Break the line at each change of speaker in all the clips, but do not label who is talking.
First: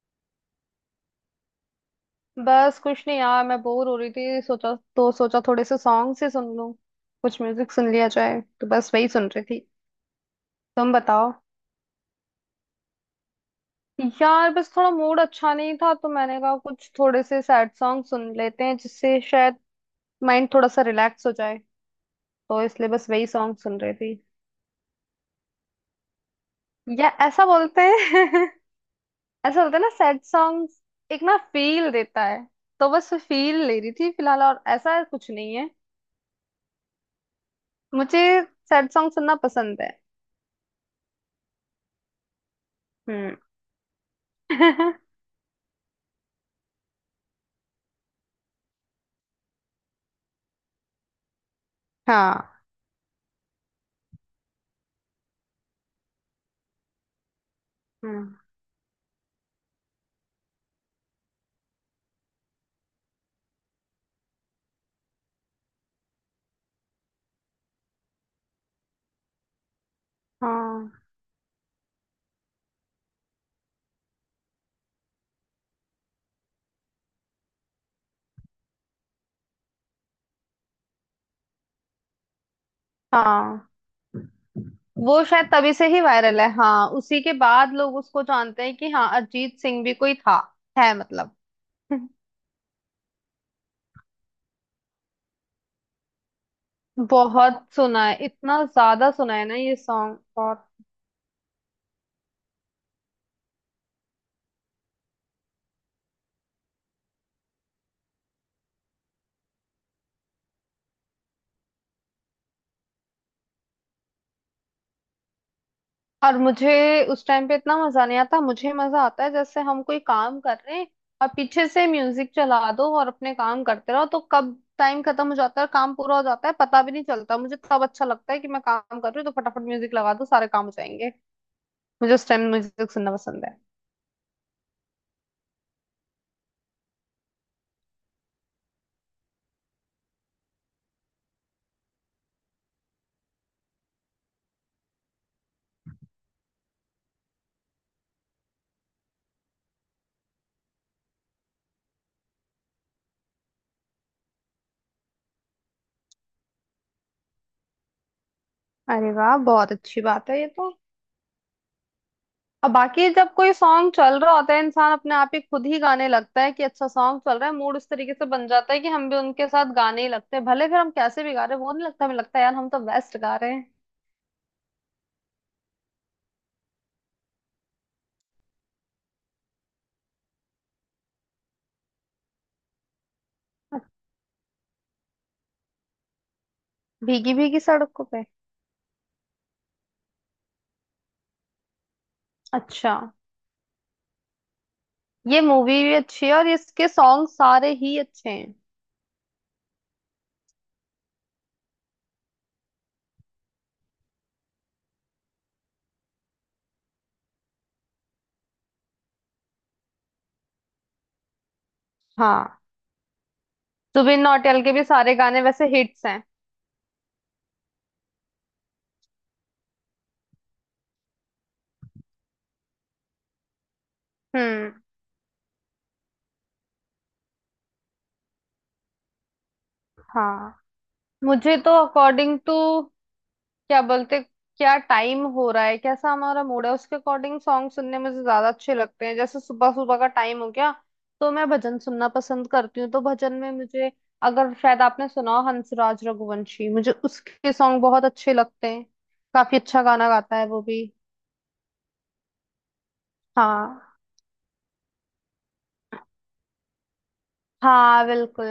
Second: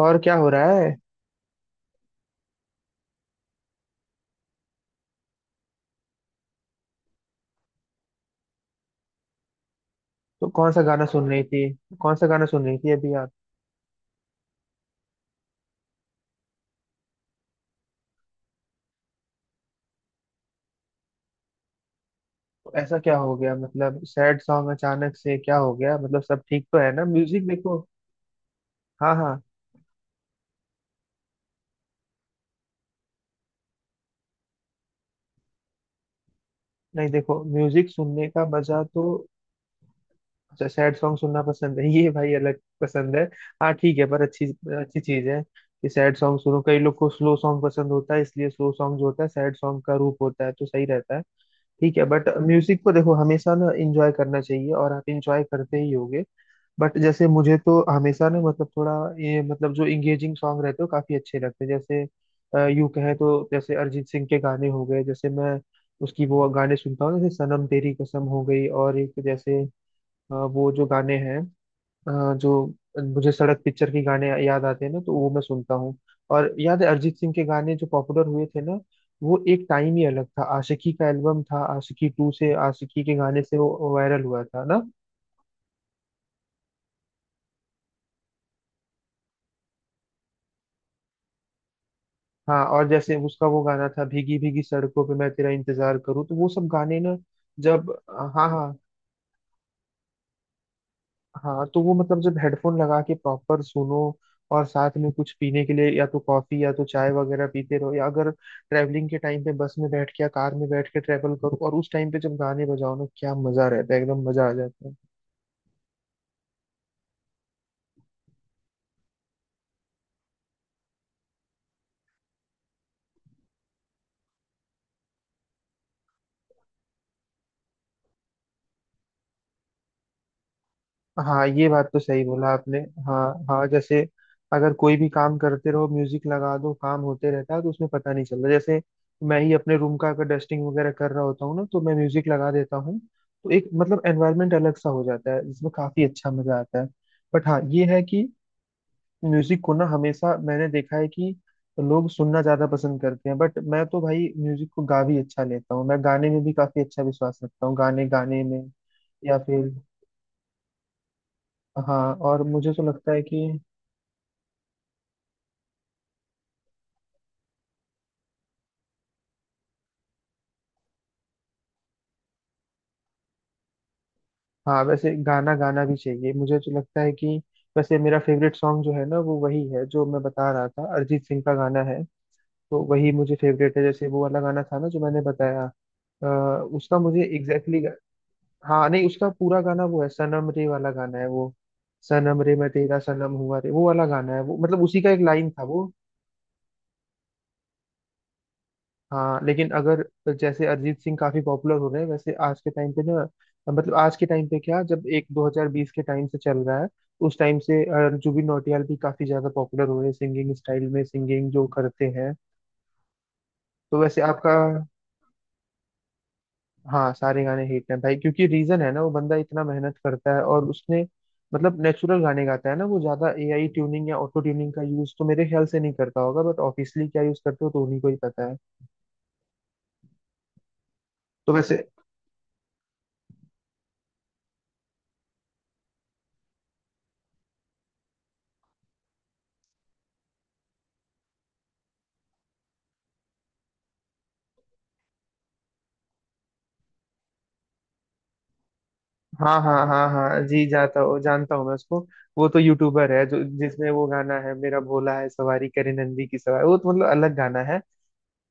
और क्या हो रहा है।
बस कुछ नहीं यार, मैं बोर हो रही थी। सोचा थोड़े से सॉन्ग से सुन लूं, कुछ म्यूजिक सुन लिया जाए। तो बस वही सुन रही थी।
तो कौन सा
तुम
गाना सुन
बताओ।
रही थी? कौन सा गाना सुन रही थी अभी आप?
यार बस थोड़ा मूड अच्छा नहीं था, तो मैंने कहा कुछ थोड़े से सैड सॉन्ग सुन लेते हैं, जिससे शायद माइंड थोड़ा सा रिलैक्स हो जाए। तो
तो
इसलिए
ऐसा
बस
क्या
वही
हो गया,
सॉन्ग सुन रही
मतलब
थी।
सैड सॉन्ग अचानक से क्या हो गया, मतलब सब ठीक तो है ना?
या ऐसा
म्यूजिक देखो।
बोलते हैं।
हाँ हाँ।
ऐसा बोलते हैं ना सैड सॉन्ग, एक ना फील देता है। तो बस फील ले रही थी फिलहाल, और ऐसा कुछ नहीं है।
नहीं देखो, म्यूजिक
मुझे
सुनने का मजा
सैड
तो
सॉन्ग सुनना पसंद है।
सैड सॉन्ग सुनना पसंद है। ये भाई अलग पसंद है।
हम्म।
हाँ ठीक है पर अच्छी अच्छी चीज है कि सैड सॉन्ग सुनो। कई लोग को स्लो सॉन्ग पसंद होता है, इसलिए स्लो सॉन्ग जो होता है सैड सॉन्ग का रूप होता है, तो सही रहता है। ठीक है बट
हाँ।
म्यूजिक को देखो हमेशा ना इंजॉय करना चाहिए और आप इंजॉय करते ही होगे। बट जैसे मुझे तो हमेशा
हम्म।
ना, मतलब थोड़ा ये, मतलब जो इंगेजिंग सॉन्ग रहते हो काफी अच्छे लगते हैं। जैसे यूं कहे तो, जैसे अरिजीत सिंह के गाने हो गए, जैसे मैं उसकी वो गाने सुनता हूँ, जैसे सनम तेरी कसम हो गई, और एक जैसे वो जो
हाँ,
गाने हैं, जो मुझे सड़क पिक्चर के गाने याद आते हैं ना, तो वो मैं सुनता हूँ। और याद है अरिजीत सिंह के गाने जो पॉपुलर हुए थे ना, वो एक टाइम ही अलग था। आशिकी का एल्बम था, आशिकी टू से आशिकी के गाने से
हाँ,
वो वायरल हुआ था ना।
वो शायद तभी से ही वायरल है। हाँ, उसी के बाद लोग उसको जानते हैं कि हाँ अरिजीत सिंह भी कोई था है मतलब।
हाँ, और जैसे उसका वो गाना था, भीगी भीगी सड़कों पे मैं तेरा इंतजार करूँ, तो वो सब गाने ना,
बहुत
जब
सुना है,
हाँ
इतना
हाँ
ज्यादा सुना है ना ये सॉन्ग। और
हाँ, तो वो मतलब जब हेडफोन लगा के प्रॉपर सुनो और साथ में कुछ पीने के लिए या तो कॉफी या तो चाय वगैरह पीते रहो, या अगर ट्रैवलिंग के टाइम पे बस में बैठ के या कार में बैठ के ट्रैवल करो और उस टाइम पे जब गाने बजाओ ना, क्या मजा रहता है, एकदम मजा आ जाता है।
और मुझे उस टाइम पे इतना मजा नहीं आता। मुझे मजा आता है जैसे हम कोई काम कर रहे हैं और पीछे से म्यूजिक चला दो और अपने काम करते रहो, तो कब टाइम खत्म हो जाता है और काम पूरा हो जाता है पता भी नहीं चलता। मुझे तब अच्छा लगता है कि मैं काम कर रही हूँ, तो फटाफट म्यूजिक लगा दो सारे काम हो जाएंगे।
हाँ ये बात तो
मुझे
सही
उस
बोला
टाइम
आपने।
म्यूजिक सुनना
हाँ
पसंद है।
हाँ, जैसे अगर कोई भी काम करते रहो म्यूजिक लगा दो, काम होते रहता है तो उसमें पता नहीं चलता। जैसे मैं ही अपने रूम का अगर डस्टिंग वगैरह कर रहा होता हूँ ना, तो मैं म्यूजिक लगा देता हूँ, तो एक मतलब एनवायरनमेंट अलग सा हो जाता है जिसमें काफी अच्छा मजा आता है। बट हाँ ये है कि म्यूजिक को ना हमेशा मैंने देखा है कि लोग सुनना ज्यादा पसंद करते हैं, बट मैं तो भाई म्यूजिक को गा भी अच्छा लेता हूँ। मैं गाने में भी काफी अच्छा विश्वास रखता हूँ, गाने गाने में।
अरे वाह,
या फिर
बहुत अच्छी बात है ये तो।
हाँ, और
अब
मुझे तो
बाकी
लगता है
जब
कि
कोई सॉन्ग चल रहा होता है, इंसान अपने आप ही खुद ही गाने लगता है कि अच्छा सॉन्ग चल रहा है, मूड उस तरीके से बन जाता है कि हम भी उनके साथ गाने ही लगते हैं। भले फिर हम कैसे भी गा रहे हैं वो नहीं लगता, हमें लगता है यार हम तो बेस्ट गा रहे हैं।
हाँ वैसे गाना गाना भी चाहिए, मुझे तो लगता है कि वैसे मेरा फेवरेट सॉन्ग जो है ना वो वही है जो मैं बता रहा था, अरिजीत सिंह का गाना है। तो वही मुझे फेवरेट है, जैसे वो वाला गाना था ना जो मैंने बताया, अ, उसका मुझे
भीगी भीगी
एग्जैक्टली,
सड़कों पे।
हाँ नहीं, उसका पूरा गाना वो है, सनम रे वाला गाना है वो। सनम रे मैं
अच्छा,
तेरा सनम हुआ रे, वो वाला गाना है वो, मतलब उसी का एक
ये
लाइन था
मूवी
वो।
भी अच्छी है और इसके सॉन्ग सारे ही अच्छे हैं।
हाँ लेकिन अगर जैसे अरिजीत सिंह काफी पॉपुलर हो रहे हैं, वैसे आज के टाइम पे ना, मतलब आज के टाइम पे क्या, जब एक 2020 के टाइम से चल रहा है, उस टाइम से जुबिन नौटियाल भी काफी ज्यादा पॉपुलर हो रहे हैं, सिंगिंग स्टाइल में, सिंगिंग जो करते हैं।
हाँ,
तो वैसे
जुबिन
आपका
नौटियाल के भी सारे गाने वैसे हिट्स हैं।
हाँ सारे गाने हिट हैं भाई, क्योंकि रीजन है ना, वो बंदा इतना मेहनत करता है, और उसने मतलब नेचुरल गाने गाता है ना, वो ज्यादा एआई ट्यूनिंग या ऑटो ट्यूनिंग
हम्म।
का यूज तो मेरे ख्याल से नहीं करता होगा, बट ऑफिशियली क्या यूज करते हो तो उन्हीं को ही पता है।
हाँ।
तो
मुझे तो
वैसे
अकॉर्डिंग टू, क्या बोलते क्या टाइम हो रहा है, कैसा हमारा मूड है, उसके अकॉर्डिंग सॉन्ग सुनने मुझे ज्यादा अच्छे लगते हैं। जैसे सुबह सुबह का टाइम हो गया, तो मैं भजन सुनना पसंद करती हूँ। तो भजन में मुझे, अगर शायद आपने सुना हो, हंसराज रघुवंशी, मुझे उसके सॉन्ग बहुत अच्छे लगते हैं। काफी
हाँ
अच्छा
हाँ हाँ
गाना गाता
हाँ,
है वो
जी
भी।
जाता हूँ, जानता हूँ मैं उसको। वो तो यूट्यूबर है, जो जिसमें
हाँ,
वो गाना है मेरा भोला है सवारी करे नंदी की सवारी, वो तो मतलब अलग गाना है।
हाँ, बिल्कुल।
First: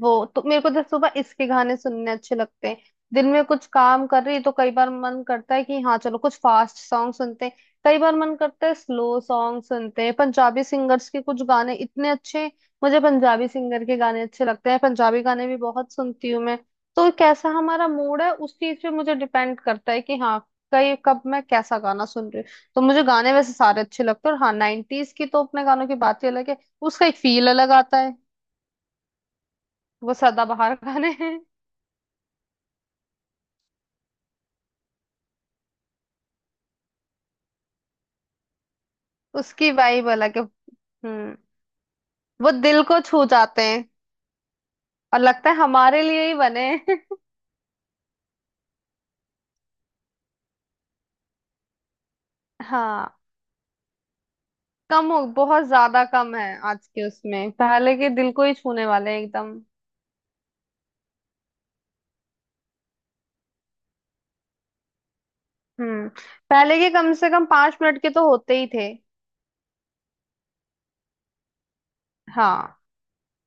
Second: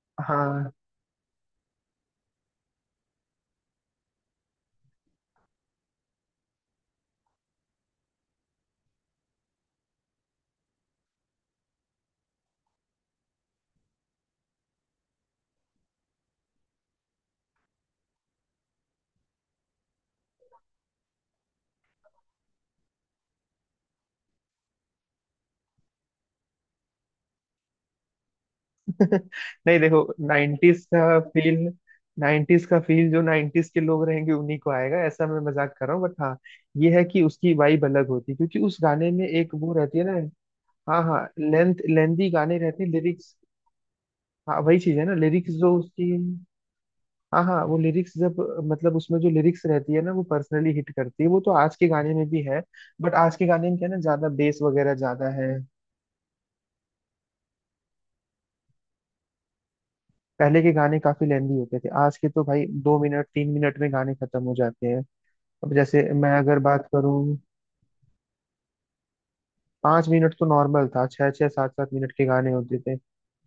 वो, तो मेरे
हाँ।
को तो सुबह इसके गाने सुनने अच्छे लगते हैं। दिन में कुछ काम कर रही तो कई बार मन करता है कि हाँ चलो कुछ फास्ट सॉन्ग सुनते हैं। कई बार मन करता है स्लो सॉन्ग सुनते हैं। पंजाबी सिंगर्स के कुछ गाने इतने अच्छे, मुझे पंजाबी सिंगर के गाने अच्छे लगते हैं, पंजाबी गाने भी बहुत सुनती हूँ मैं। तो कैसा हमारा मूड है उस चीज पे मुझे डिपेंड करता है कि हाँ कई कब मैं कैसा गाना सुन रही हूँ। तो मुझे गाने वैसे सारे अच्छे लगते हैं। और हाँ, नाइनटीज की तो अपने गानों की बात ही अलग है। उसका एक फील अलग आता है।
नहीं देखो,
वो सदाबहार
नाइन्टीज
गाने
का
हैं।
फील, नाइन्टीज का फील जो नाइन्टीज के लोग रहेंगे उन्हीं को आएगा, ऐसा मैं मजाक कर रहा हूँ। बट हाँ ये है कि उसकी वाइब अलग होती है, क्योंकि उस गाने में एक
उसकी
वो रहती है
वाइब
ना।
अलग है।
हाँ हाँ,
हम्म।
लेंथ लेंदी
वो
गाने
दिल
रहते हैं,
को छू
लिरिक्स।
जाते हैं
हाँ वही चीज है ना
और लगता
लिरिक्स,
है
जो
हमारे
उसकी
लिए ही बने हैं।
हाँ हाँ वो लिरिक्स, जब मतलब उसमें जो लिरिक्स रहती है ना, वो पर्सनली हिट करती है, वो तो आज के गाने में भी है।
हाँ,
बट आज के गाने में क्या है ना, ज्यादा बेस वगैरह
कम हो,
ज्यादा है।
बहुत ज्यादा कम है आज के उसमें। पहले के दिल को ही छूने वाले हैं एकदम।
पहले के गाने काफी लेंदी होते थे, आज के तो भाई 2 मिनट 3 मिनट में गाने खत्म हो जाते हैं। अब जैसे
हम्म,
मैं अगर
पहले
बात
के कम से
करूँ,
कम 5 मिनट के तो होते ही थे।
5 मिनट तो नॉर्मल था, छह छह सात सात मिनट के गाने होते
हाँ,
थे।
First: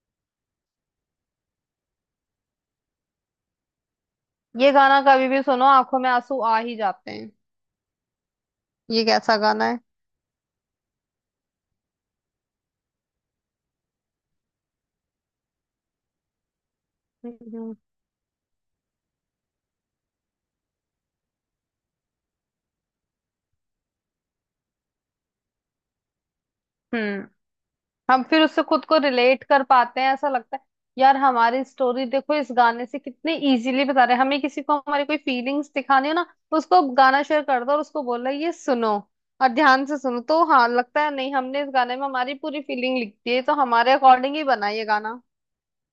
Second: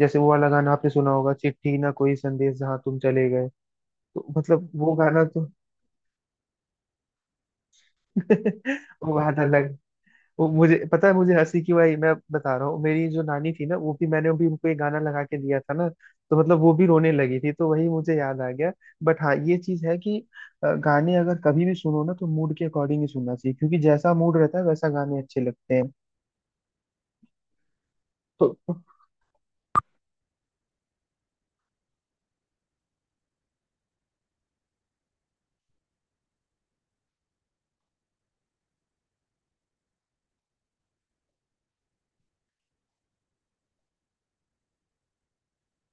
जैसे वो वाला गाना आपने सुना होगा, चिट्ठी ना कोई संदेश जहाँ तुम चले गए, तो मतलब
ये
वो
गाना
गाना
कभी भी
तो
सुनो आंखों में आंसू आ ही जाते हैं। ये
वो
कैसा
गाना
गाना
अलग।
है।
वो मुझे पता है मुझे हंसी क्यों आई, मैं बता रहा हूँ। मेरी जो नानी थी ना, वो भी, मैंने भी उनको ये गाना लगा के दिया था ना, तो मतलब वो भी रोने लगी थी, तो
हम्म।
वही मुझे याद आ गया। बट हाँ ये चीज है कि गाने अगर कभी भी सुनो ना, तो मूड के अकॉर्डिंग ही सुनना चाहिए, क्योंकि जैसा मूड रहता है वैसा गाने अच्छे लगते हैं।
हम्म। हम फिर
तो
उससे खुद को रिलेट कर पाते हैं, ऐसा लगता है। यार हमारी स्टोरी देखो, इस गाने से कितने इजीली बता रहे हैं। हमें किसी को हमारी कोई फीलिंग्स दिखानी हो ना, उसको गाना शेयर कर दो और उसको बोल रहे ये सुनो और ध्यान से सुनो, तो हाँ लगता है, नहीं हमने इस गाने में हमारी पूरी फीलिंग लिख दी है, तो हमारे अकॉर्डिंग ही बना ये गाना।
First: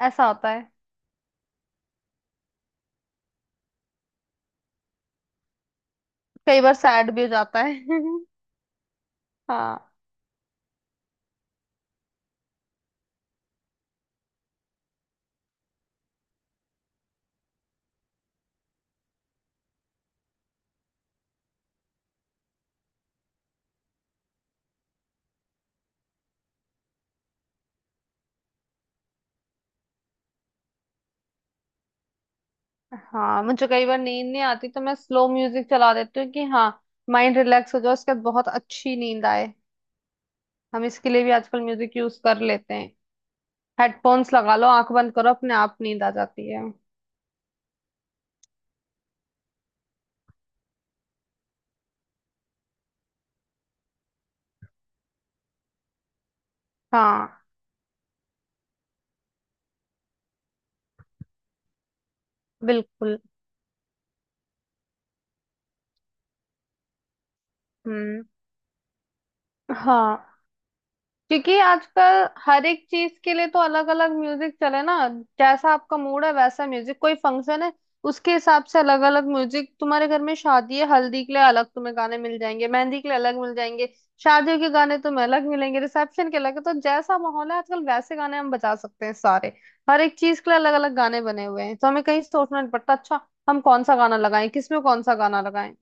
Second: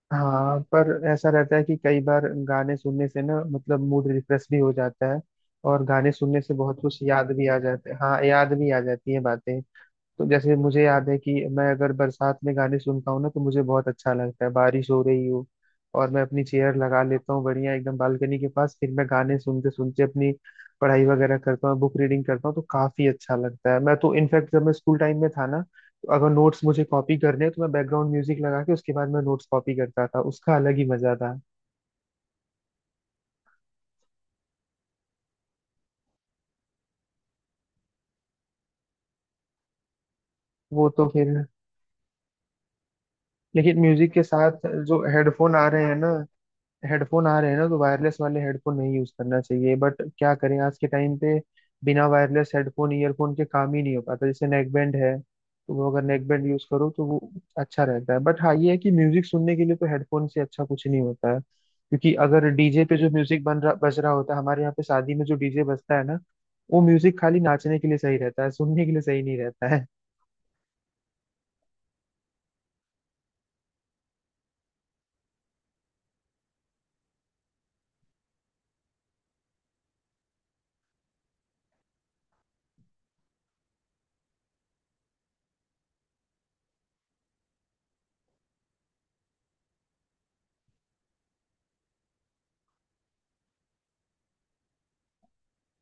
ऐसा होता
हाँ
है।
पर ऐसा रहता है कि कई बार गाने सुनने से ना, मतलब मूड रिफ्रेश भी हो जाता है, और गाने सुनने से
कई बार
बहुत कुछ
सैड भी हो
याद भी आ
जाता
जाता है,
है।
हाँ याद भी आ जाती है बातें।
हाँ।
तो जैसे मुझे याद है कि मैं अगर बरसात में गाने सुनता हूँ ना, तो मुझे बहुत अच्छा लगता है, बारिश हो रही हो और मैं अपनी चेयर लगा लेता हूँ बढ़िया एकदम बालकनी के पास, फिर मैं गाने सुनते सुनते अपनी पढ़ाई वगैरह करता हूँ, बुक रीडिंग करता हूँ, तो काफी अच्छा लगता है। मैं तो इनफैक्ट जब मैं स्कूल टाइम में था ना, तो अगर नोट्स मुझे कॉपी करने हैं, तो मैं बैकग्राउंड म्यूजिक लगा के उसके बाद मैं नोट्स कॉपी करता था, उसका अलग ही मजा था।
हाँ, मुझे कई बार नींद नहीं आती तो मैं स्लो म्यूजिक चला देती हूँ कि हाँ माइंड रिलैक्स हो जाए, उसके बाद बहुत अच्छी नींद आए। हम
वो तो
इसके लिए भी
फिर
आजकल म्यूजिक यूज कर लेते हैं।
लेकिन म्यूजिक के
हेडफोन्स लगा
साथ
लो, आंख
जो
बंद करो, अपने
हेडफोन आ
आप
रहे हैं
नींद
ना,
आ जाती है।
तो वायरलेस वाले हेडफोन नहीं यूज करना चाहिए, बट क्या करें आज के टाइम पे बिना वायरलेस हेडफोन ईयरफोन के काम ही नहीं हो पाता। जैसे नेक बैंड है, तो वो अगर नेक बैंड यूज करो तो वो
हाँ,
अच्छा रहता है। बट हाँ ये है कि म्यूजिक सुनने के लिए तो हेडफोन से अच्छा कुछ नहीं होता है, क्योंकि अगर डीजे पे जो
बिल्कुल।
म्यूजिक बन रहा बज रहा होता है, हमारे यहाँ पे शादी में जो डीजे बजता है ना, वो म्यूजिक खाली नाचने के लिए सही
हम्म।
रहता है, सुनने के लिए सही नहीं रहता है।
हाँ, क्योंकि आजकल हर एक चीज के लिए तो अलग अलग म्यूजिक चले ना। जैसा आपका मूड है वैसा म्यूजिक, कोई फंक्शन है उसके हिसाब से अलग अलग म्यूजिक। तुम्हारे घर में शादी है, हल्दी के लिए अलग तुम्हें गाने मिल जाएंगे, मेहंदी के लिए अलग मिल जाएंगे, शादियों के गाने तुम्हें अलग मिलेंगे, रिसेप्शन के अलग। तो जैसा माहौल है आजकल वैसे गाने हम बजा सकते हैं सारे। हर एक चीज के लिए अलग अलग गाने बने हुए हैं, तो हमें कहीं सोचना नहीं पड़ता अच्छा हम कौन सा गाना लगाएं, किसमें कौन सा गाना लगाएं।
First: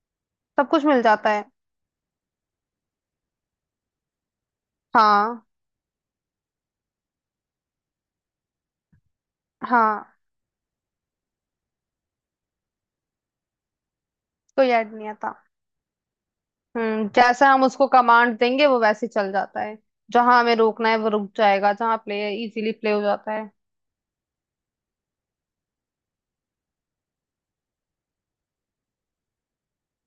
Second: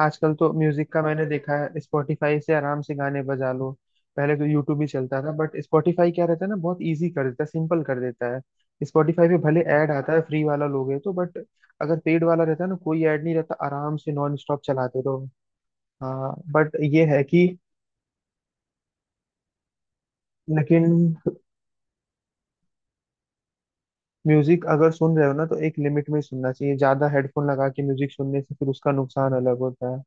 आजकल तो
सब कुछ
म्यूजिक का
मिल
मैंने
जाता है।
देखा है स्पॉटिफाई से आराम से गाने बजा लो। पहले तो यूट्यूब ही चलता था,
हाँ।
बट स्पॉटिफाई क्या रहता है ना, बहुत इजी कर देता है, सिंपल कर देता है। स्पॉटिफाई पे भले ऐड आता
हाँ,
है फ्री वाला लोगे तो, बट अगर पेड वाला रहता है ना, कोई ऐड नहीं रहता, आराम से नॉन स्टॉप
कोई ऐड
चलाते
नहीं
रहो।
आता।
हाँ बट ये
हम्म,
है कि
जैसा हम उसको कमांड देंगे वो वैसे चल जाता है। जहां हमें
लेकिन
रोकना है वो रुक जाएगा, जहां प्ले इजीली प्ले हो जाता है।
म्यूजिक अगर सुन रहे हो ना, तो एक लिमिट में ही सुनना चाहिए, ज्यादा हेडफोन लगा के म्यूजिक सुनने से फिर उसका नुकसान अलग होता है।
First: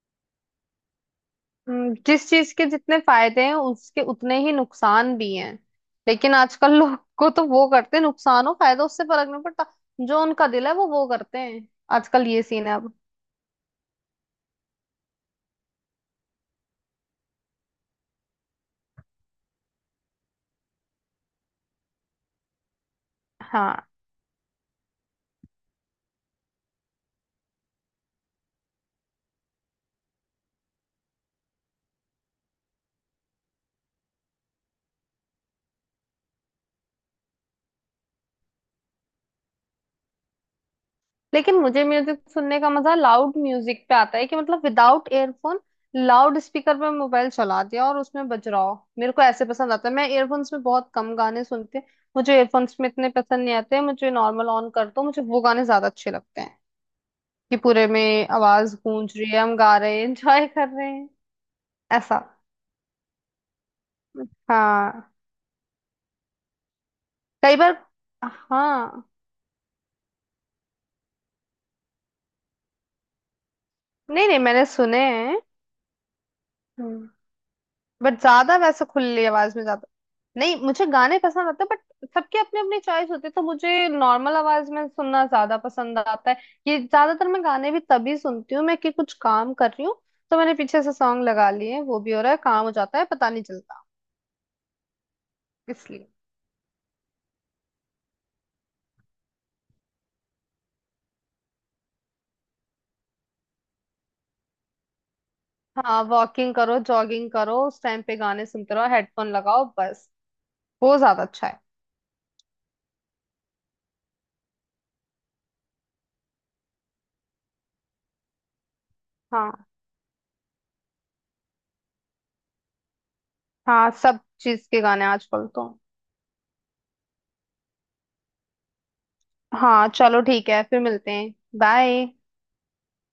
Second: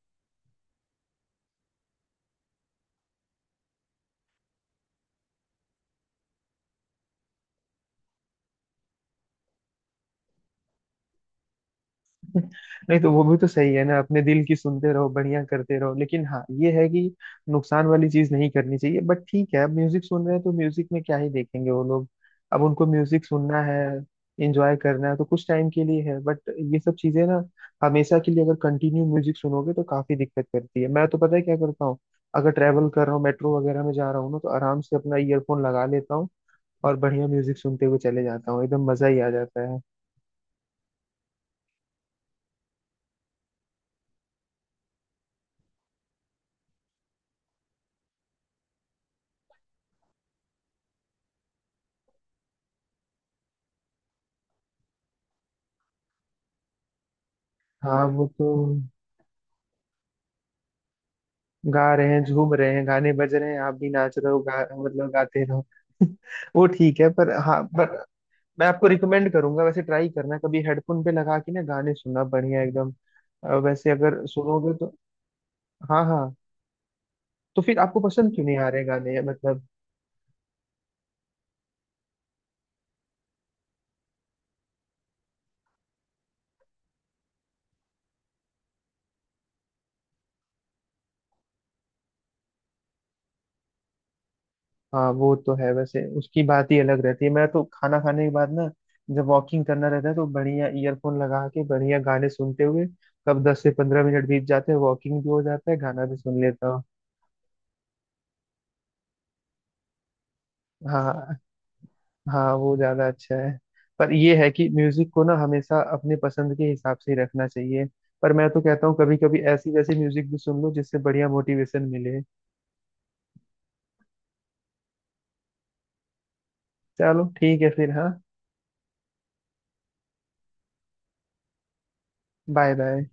जिस चीज के जितने फायदे हैं उसके उतने ही नुकसान भी हैं। लेकिन आजकल लोग को तो वो करते हैं, नुकसान हो फायदा उससे फर्क नहीं पड़ता, जो उनका दिल है वो करते हैं। आजकल ये सीन है अब।
नहीं तो वो भी तो सही है ना, अपने दिल की सुनते रहो, बढ़िया करते रहो, लेकिन हाँ ये है कि नुकसान वाली चीज नहीं करनी चाहिए। बट ठीक है, अब म्यूजिक सुन रहे हैं तो म्यूजिक में क्या ही देखेंगे वो लोग, अब उनको म्यूजिक सुनना है,
हाँ।
एंजॉय करना है, तो कुछ टाइम के लिए है। बट ये सब चीजें ना हमेशा के लिए अगर कंटिन्यू म्यूजिक सुनोगे तो काफी दिक्कत करती है। मैं तो पता है क्या करता हूँ, अगर ट्रैवल कर रहा हूँ मेट्रो वगैरह में जा रहा हूँ ना, तो आराम से अपना ईयरफोन लगा लेता हूँ और बढ़िया म्यूजिक सुनते हुए चले जाता हूँ, एकदम मजा ही आ जाता है।
लेकिन मुझे म्यूजिक सुनने का मजा लाउड म्यूजिक पे आता है, कि मतलब विदाउट एयरफोन, लाउड स्पीकर पे मोबाइल चला दिया और उसमें बज रहा हो, मेरे को ऐसे पसंद आता है। मैं एयरफोन्स में बहुत कम गाने सुनती हूँ। मुझे एयरफोन्स में इतने पसंद नहीं आते, मुझे नॉर्मल ऑन कर दो, मुझे वो गाने ज्यादा अच्छे लगते हैं कि पूरे
हाँ वो
में
तो
आवाज गूंज रही है, हम गा रहे हैं, एंजॉय कर रहे हैं।
गा रहे
ऐसा।
हैं, झूम रहे हैं, गाने बज रहे हैं, आप भी नाच रहे हो, गा मतलब
हाँ,
गाते रहो। वो ठीक है पर
कई
हाँ
बार।
पर मैं आपको
हाँ।
रिकमेंड करूंगा, वैसे ट्राई करना कभी हेडफोन पे लगा के ना गाने सुनना, बढ़िया एकदम। वैसे अगर
नहीं नहीं, मैंने
सुनोगे तो
सुने हैं।
हाँ हाँ।
हम्म।
तो फिर आपको
बट
पसंद क्यों
ज्यादा
नहीं आ रहे
वैसे
गाने,
खुली आवाज में
मतलब
ज्यादा, नहीं मुझे गाने पसंद आते हैं, बट सबके अपने अपनी चॉइस होती है, तो मुझे नॉर्मल आवाज में सुनना ज्यादा पसंद आता है। ये ज्यादातर मैं गाने भी तभी सुनती हूँ मैं कि कुछ काम कर रही हूँ, तो मैंने पीछे से सॉन्ग लगा लिए हैं, वो भी हो रहा है, काम हो जाता है पता नहीं चलता
हाँ वो तो है, वैसे
इसलिए।
उसकी बात ही अलग रहती है। मैं तो खाना खाने के बाद ना, जब वॉकिंग करना रहता है तो बढ़िया ईयरफोन लगा के बढ़िया गाने सुनते हुए कब 10 से 15 मिनट बीत जाते हैं, वॉकिंग भी हो जाता है
हाँ,
गाना भी सुन
वॉकिंग
लेता
करो,
हूँ।
जॉगिंग करो, उस टाइम पे गाने सुनते रहो, हेडफोन लगाओ बस, वो
हाँ
ज्यादा
हाँ।
अच्छा है।
हाँ वो ज्यादा अच्छा है पर ये है कि म्यूजिक को ना हमेशा अपने पसंद के हिसाब से ही रखना चाहिए। पर मैं तो कहता हूँ कभी कभी
हाँ।
ऐसी वैसी म्यूजिक भी सुन लो जिससे बढ़िया मोटिवेशन मिले।
हाँ, सब चीज के गाने आजकल तो।
चलो ठीक है फिर हाँ।
हाँ चलो ठीक है, फिर मिलते हैं। बाय।
Bye bye.